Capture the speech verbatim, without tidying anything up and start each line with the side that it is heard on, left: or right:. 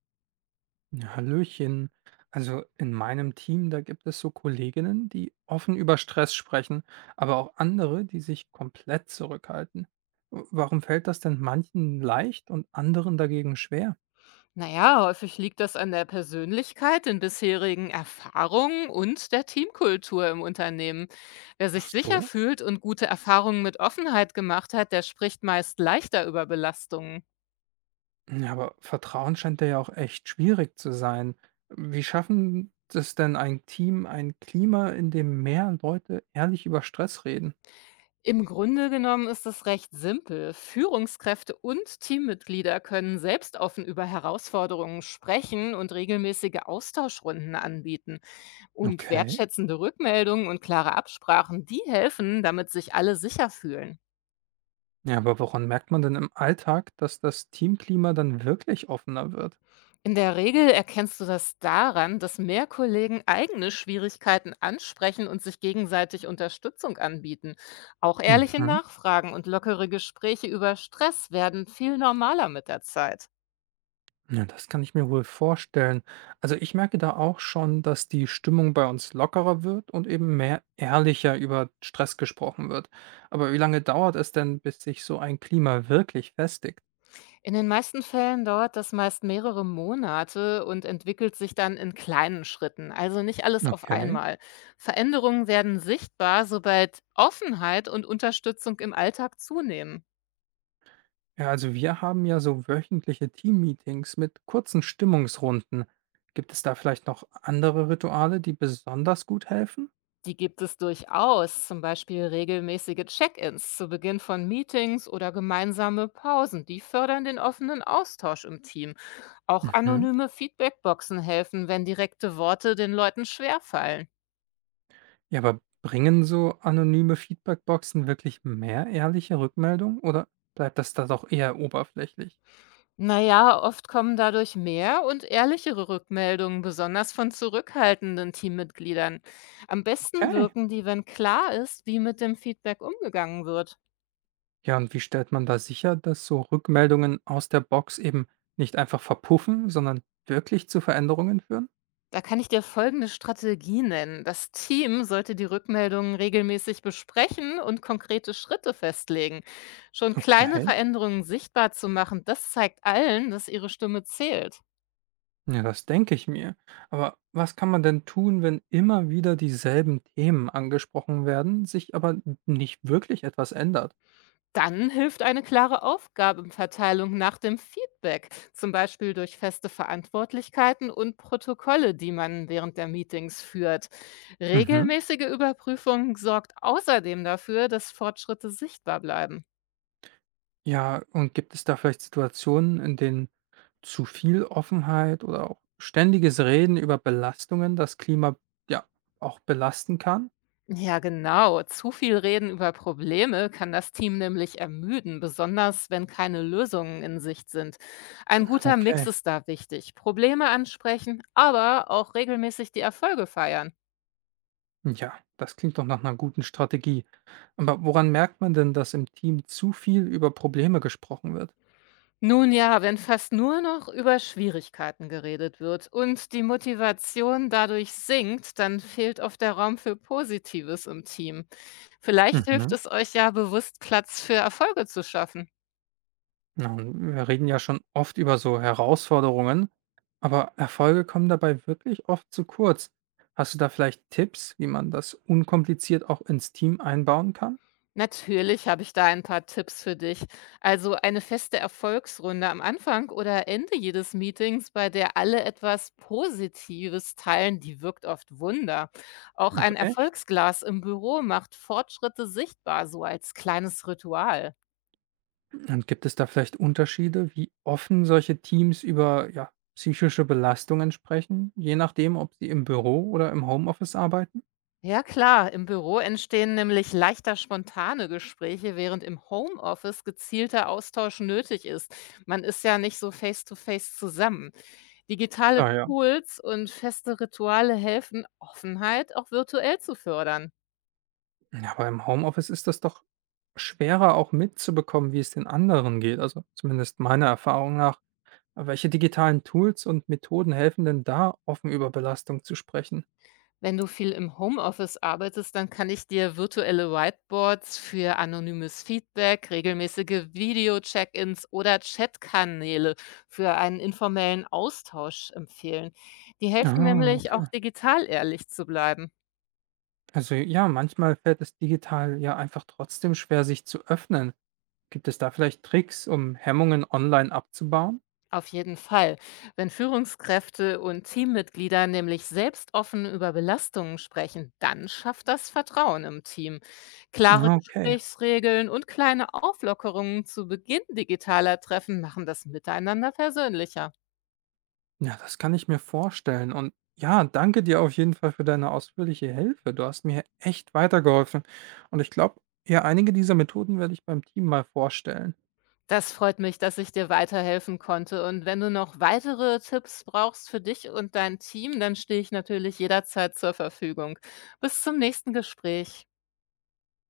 right: Ja, Hallöchen. Also in meinem Team, da gibt es so Kolleginnen, die offen über Stress sprechen, aber auch andere, die sich komplett zurückhalten. W- Warum fällt das denn manchen leicht und anderen dagegen schwer?
left: Naja, häufig liegt das an der Persönlichkeit, den bisherigen Erfahrungen und der Teamkultur im Unternehmen. Wer sich
right: Ach
left: sicher
right: so.
left: fühlt und gute Erfahrungen mit Offenheit gemacht hat, der spricht meist leichter über Belastungen.
right: Ja, aber Vertrauen scheint da ja auch echt schwierig zu sein. Wie schaffen es denn ein Team, ein Klima, in dem mehr Leute ehrlich über Stress reden?
left: Im Grunde genommen ist es recht simpel. Führungskräfte und Teammitglieder können selbst offen über Herausforderungen sprechen und regelmäßige Austauschrunden anbieten. Und
right: Okay.
left: wertschätzende Rückmeldungen und klare Absprachen, die helfen, damit sich alle sicher fühlen.
right: Ja, aber woran merkt man denn im Alltag, dass das Teamklima dann wirklich offener wird?
left: In der Regel erkennst du das daran, dass mehr Kollegen eigene Schwierigkeiten ansprechen und sich gegenseitig Unterstützung anbieten. Auch ehrliche
right: Mhm.
left: Nachfragen und lockere Gespräche über Stress werden viel normaler mit der Zeit.
right: Ja, das kann ich mir wohl vorstellen. Also ich merke da auch schon, dass die Stimmung bei uns lockerer wird und eben mehr ehrlicher über Stress gesprochen wird. Aber wie lange dauert es denn, bis sich so ein Klima wirklich festigt?
left: In den meisten Fällen dauert das meist mehrere Monate und entwickelt sich dann in kleinen Schritten, also nicht alles auf
right: Okay.
left: einmal. Veränderungen werden sichtbar, sobald Offenheit und Unterstützung im Alltag zunehmen.
right: Ja, also wir haben ja so wöchentliche Teammeetings mit kurzen Stimmungsrunden. Gibt es da vielleicht noch andere Rituale, die besonders gut helfen?
left: Die gibt es durchaus, zum Beispiel regelmäßige Check-ins zu Beginn von Meetings oder gemeinsame Pausen. Die fördern den offenen Austausch im Team. Auch
right: Mhm.
left: anonyme Feedbackboxen helfen, wenn direkte Worte den Leuten schwerfallen.
right: Ja, aber bringen so anonyme Feedbackboxen wirklich mehr ehrliche Rückmeldung oder bleibt das da doch eher oberflächlich?
left: Naja, oft kommen dadurch mehr und ehrlichere Rückmeldungen, besonders von zurückhaltenden Teammitgliedern. Am besten
right: Okay.
left: wirken die, wenn klar ist, wie mit dem Feedback umgegangen wird.
right: Ja, und wie stellt man da sicher, dass so Rückmeldungen aus der Box eben nicht einfach verpuffen, sondern wirklich zu Veränderungen führen?
left: Da kann ich dir folgende Strategie nennen. Das Team sollte die Rückmeldungen regelmäßig besprechen und konkrete Schritte festlegen. Schon kleine
right: Okay.
left: Veränderungen sichtbar zu machen, das zeigt allen, dass ihre Stimme zählt.
right: Ja, das denke ich mir. Aber was kann man denn tun, wenn immer wieder dieselben Themen angesprochen werden, sich aber nicht wirklich etwas ändert?
left: Dann hilft eine klare Aufgabenverteilung nach dem Feedback, zum Beispiel durch feste Verantwortlichkeiten und Protokolle, die man während der Meetings führt.
right: Mhm.
left: Regelmäßige Überprüfung sorgt außerdem dafür, dass Fortschritte sichtbar bleiben.
right: Ja, und gibt es da vielleicht Situationen, in denen zu viel Offenheit oder auch ständiges Reden über Belastungen das Klima ja auch belasten kann?
left: Ja, genau. Zu viel Reden über Probleme kann das Team nämlich ermüden, besonders wenn keine Lösungen in Sicht sind. Ein guter Mix
right: Okay.
left: ist da wichtig. Probleme ansprechen, aber auch regelmäßig die Erfolge feiern.
right: Ja, das klingt doch nach einer guten Strategie. Aber woran merkt man denn, dass im Team zu viel über Probleme gesprochen wird?
left: Nun ja, wenn fast nur noch über Schwierigkeiten geredet wird und die Motivation dadurch sinkt, dann fehlt oft der Raum für Positives im Team. Vielleicht hilft
right: Mhm.
left: es euch ja bewusst, Platz für Erfolge zu schaffen.
right: Na, und wir reden ja schon oft über so Herausforderungen, aber Erfolge kommen dabei wirklich oft zu kurz. Hast du da vielleicht Tipps, wie man das unkompliziert auch ins Team einbauen kann?
left: Natürlich habe ich da ein paar Tipps für dich. Also eine feste Erfolgsrunde am Anfang oder Ende jedes Meetings, bei der alle etwas Positives teilen, die wirkt oft Wunder. Auch
right: Ach
left: ein
right: echt?
left: Erfolgsglas im Büro macht Fortschritte sichtbar, so als kleines Ritual.
right: Und gibt es da vielleicht Unterschiede, wie offen solche Teams über, ja, psychische Belastungen sprechen, je nachdem, ob sie im Büro oder im Homeoffice arbeiten?
left: Ja klar, im Büro entstehen nämlich leichter spontane Gespräche, während im Homeoffice gezielter Austausch nötig ist. Man ist ja nicht so face-to-face zusammen. Digitale
right: Klar, ja.
left: Tools und feste Rituale helfen, Offenheit auch virtuell zu fördern.
right: Ja, aber im Homeoffice ist das doch schwerer auch mitzubekommen, wie es den anderen geht. Also zumindest meiner Erfahrung nach. Welche digitalen Tools und Methoden helfen denn da, offen über Belastung zu sprechen?
left: Wenn du viel im Homeoffice arbeitest, dann kann ich dir virtuelle Whiteboards für anonymes Feedback, regelmäßige Video-Check-ins oder Chatkanäle für einen informellen Austausch empfehlen. Die helfen
right: Ah,
left: nämlich auch
right: okay.
left: digital ehrlich zu bleiben.
right: Also ja, manchmal fällt es digital ja einfach trotzdem schwer, sich zu öffnen. Gibt es da vielleicht Tricks, um Hemmungen online abzubauen?
left: Auf jeden Fall. Wenn Führungskräfte und Teammitglieder nämlich selbst offen über Belastungen sprechen, dann schafft das Vertrauen im Team. Klare
right: Ah, okay.
left: Gesprächsregeln und kleine Auflockerungen zu Beginn digitaler Treffen machen das Miteinander persönlicher.
right: Ja, das kann ich mir vorstellen. Und ja, danke dir auf jeden Fall für deine ausführliche Hilfe. Du hast mir echt weitergeholfen. Und ich glaube, ja, einige dieser Methoden werde ich beim Team mal vorstellen.
left: Das freut mich, dass ich dir weiterhelfen konnte. Und wenn du noch weitere Tipps brauchst für dich und dein Team, dann stehe ich natürlich jederzeit zur Verfügung. Bis zum nächsten Gespräch.